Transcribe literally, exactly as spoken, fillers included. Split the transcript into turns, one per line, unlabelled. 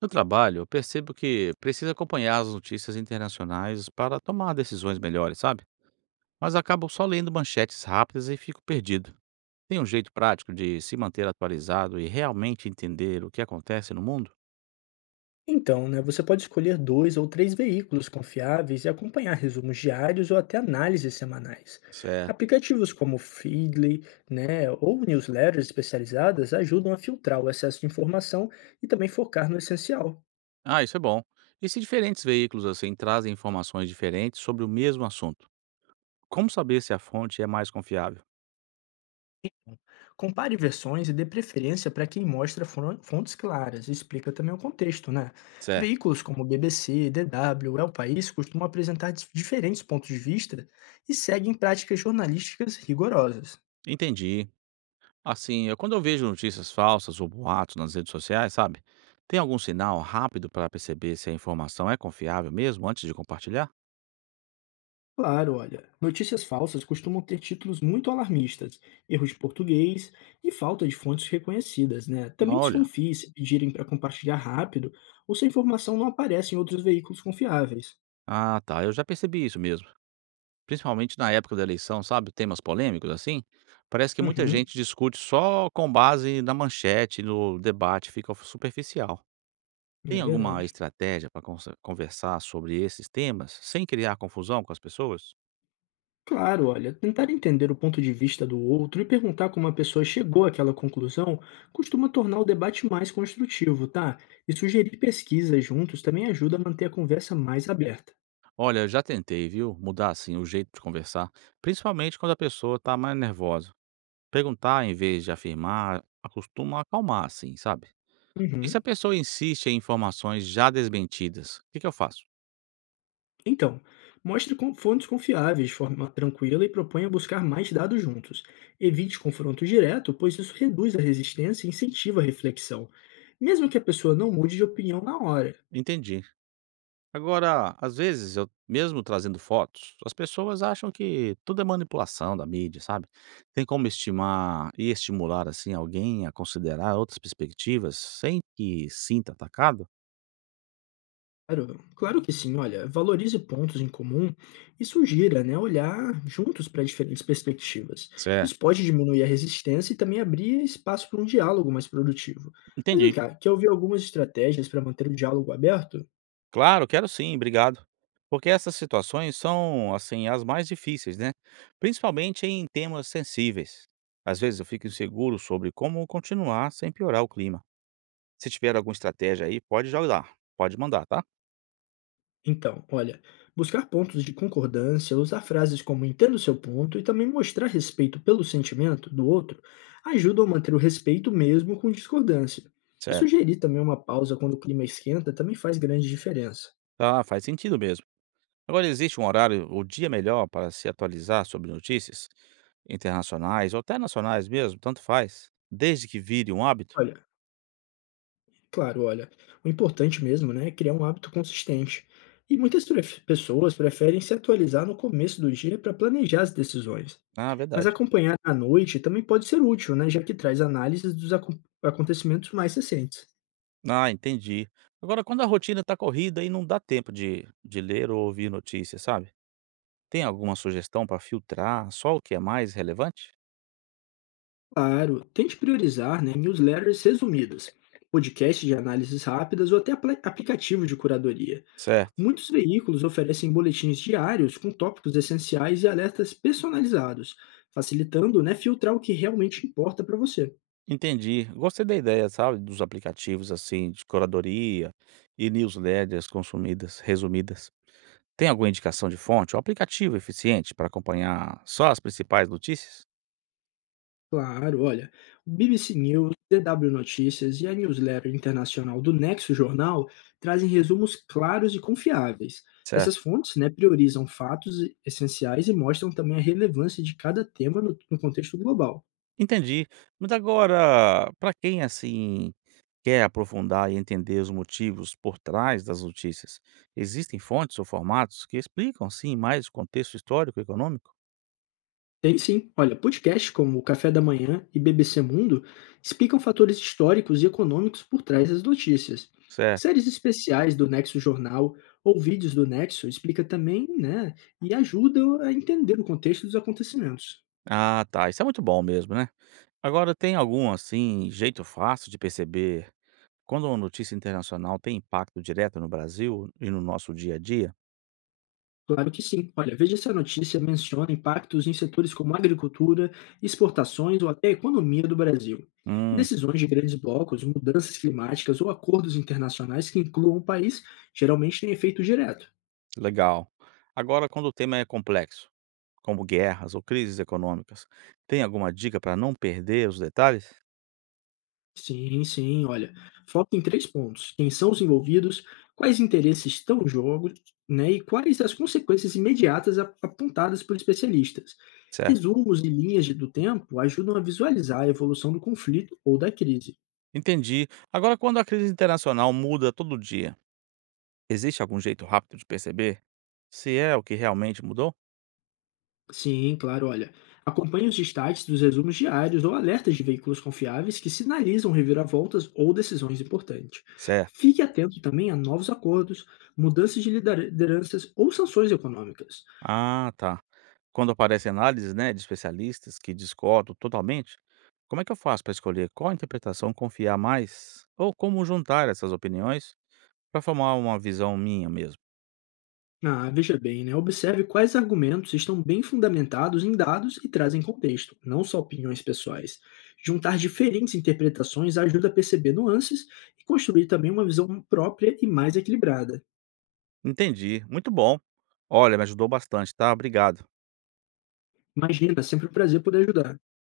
No trabalho, eu percebo que preciso acompanhar as notícias internacionais para tomar decisões melhores, sabe? Mas acabo só lendo manchetes rápidas e fico perdido. Tem um jeito prático de se manter atualizado e realmente entender o que acontece no mundo?
Então, né, você pode escolher dois ou três veículos confiáveis e acompanhar resumos diários ou até análises semanais.
Certo.
Aplicativos como Feedly, né, ou newsletters especializadas ajudam a filtrar o excesso de informação e também focar no essencial.
Ah, isso é bom. E se diferentes veículos assim trazem informações diferentes sobre o mesmo assunto? Como saber se a fonte é mais confiável?
Compare versões e dê preferência para quem mostra fron- fontes claras e explica também o contexto, né?
Certo.
Veículos como B B C, D W, El País costumam apresentar dif- diferentes pontos de vista e seguem práticas jornalísticas rigorosas.
Entendi. Assim, eu, quando eu vejo notícias falsas ou boatos nas redes sociais, sabe? Tem algum sinal rápido para perceber se a informação é confiável mesmo antes de compartilhar?
Claro, olha, notícias falsas costumam ter títulos muito alarmistas, erros de português e falta de fontes reconhecidas, né? Também
Olha,
desconfie se pedirem para compartilhar rápido ou se a informação não aparece em outros veículos confiáveis.
ah tá, eu já percebi isso mesmo. Principalmente na época da eleição, sabe? Temas polêmicos assim. Parece que muita
Uhum,
gente discute só com base na manchete, no debate, fica superficial.
é
Tem alguma
verdade.
estratégia para conversar sobre esses temas sem criar confusão com as pessoas?
Claro, olha, tentar entender o ponto de vista do outro e perguntar como a pessoa chegou àquela conclusão costuma tornar o debate mais construtivo, tá? E sugerir pesquisas juntos também ajuda a manter a conversa mais aberta.
Olha, já tentei, viu, mudar assim o jeito de conversar, principalmente quando a pessoa tá mais nervosa. Perguntar em vez de afirmar acostuma acalmar, assim, sabe? E se a
Uhum.
pessoa insiste em informações já desmentidas, o que que eu faço?
Então, mostre com fontes confiáveis de forma tranquila e proponha buscar mais dados juntos. Evite confronto direto, pois isso reduz a resistência e incentiva a reflexão, mesmo que a pessoa não mude de opinião na hora.
Entendi. Agora, às vezes, eu mesmo trazendo fotos, as pessoas acham que tudo é manipulação da mídia, sabe? Tem como estimar e estimular assim alguém a considerar outras perspectivas sem que sinta atacado?
Claro, claro que sim, olha, valorize pontos em comum e sugira, né, olhar juntos para diferentes perspectivas.
Certo.
Isso pode diminuir a resistência e também abrir espaço para um diálogo mais produtivo. Mas vem
Entendi.
cá, quer ouvir algumas estratégias para manter o diálogo aberto?
Claro, quero sim, obrigado. Porque essas situações são, assim, as mais difíceis, né? Principalmente em temas sensíveis. Às vezes eu fico inseguro sobre como continuar sem piorar o clima. Se tiver alguma estratégia aí, pode jogar, pode mandar, tá?
Então, olha, buscar pontos de concordância, usar frases como entendo seu ponto e também mostrar respeito pelo sentimento do outro ajudam a manter o respeito mesmo com discordância. E
Certo.
sugerir também uma pausa quando o clima esquenta também faz grande diferença.
Tá, faz sentido mesmo. Agora, existe um horário ou dia melhor para se atualizar sobre notícias internacionais ou até nacionais mesmo, tanto faz, desde que vire um hábito?
Olha, claro, olha, o importante mesmo, né, é criar um hábito consistente. E muitas pref- pessoas preferem se atualizar no começo do dia para planejar as decisões.
Ah,
Mas
verdade.
acompanhar à noite também pode ser útil, né, já que traz análises dos acon- acontecimentos mais recentes.
Ah, entendi. Agora, quando a rotina tá corrida e não dá tempo de, de ler ou ouvir notícias, sabe? Tem alguma sugestão para filtrar só o que é mais relevante?
Claro, tente priorizar né, newsletters resumidas, podcasts de análises rápidas ou até apla- aplicativo de curadoria.
Certo.
Muitos veículos oferecem boletins diários com tópicos essenciais e alertas personalizados, facilitando né, filtrar o que realmente importa para você.
Entendi. Gostei da ideia, sabe, dos aplicativos assim de curadoria e newsletters consumidas, resumidas. Tem alguma indicação de fonte ou aplicativo eficiente para acompanhar só as principais notícias?
Claro, olha, o B B C News, D W Notícias e a newsletter internacional do Nexo Jornal trazem resumos claros e confiáveis.
Certo.
Essas fontes, né, priorizam fatos e- essenciais e mostram também a relevância de cada tema no, no contexto global.
Entendi. Mas agora, para quem, assim, quer aprofundar e entender os motivos por trás das notícias, existem fontes ou formatos que explicam, assim, mais o contexto histórico e econômico?
Tem sim. Olha, podcasts como o Café da Manhã e B B C Mundo explicam fatores históricos e econômicos por trás das notícias.
Certo.
Séries especiais do Nexo Jornal ou vídeos do Nexo explica também, né, e ajudam a entender o contexto dos acontecimentos.
Ah, tá. Isso é muito bom mesmo, né? Agora, tem algum, assim, jeito fácil de perceber quando uma notícia internacional tem impacto direto no Brasil e no nosso dia a dia?
Claro que sim. Olha, veja se a notícia menciona impactos em setores como agricultura, exportações ou até a economia do Brasil.
Hum.
Decisões de grandes blocos, mudanças climáticas ou acordos internacionais que incluam o país geralmente têm efeito direto.
Legal. Agora, quando o tema é complexo, como guerras ou crises econômicas, tem alguma dica para não perder os detalhes?
Sim, sim. Olha, foca em três pontos: quem são os envolvidos, quais interesses estão em jogo, né, e quais as consequências imediatas a- apontadas por especialistas.
Certo.
Resumos e linhas de- do tempo ajudam a visualizar a evolução do conflito ou da crise.
Entendi. Agora, quando a crise internacional muda todo dia, existe algum jeito rápido de perceber se é o que realmente mudou?
Sim, claro, olha. Acompanhe os destaques dos resumos diários ou alertas de veículos confiáveis que sinalizam reviravoltas ou decisões importantes.
Certo.
Fique atento também a novos acordos, mudanças de lideranças ou sanções econômicas.
Ah, tá. Quando aparecem análises, né, de especialistas que discordo totalmente, como é que eu faço para escolher qual interpretação confiar mais ou como juntar essas opiniões para formar uma visão minha mesmo?
Ah, veja bem, né? Observe quais argumentos estão bem fundamentados em dados e trazem contexto, não só opiniões pessoais. Juntar diferentes interpretações ajuda a perceber nuances e construir também uma visão própria e mais equilibrada.
Entendi, muito bom. Olha, me ajudou bastante, tá? Obrigado.
Imagina, é sempre um prazer poder ajudar.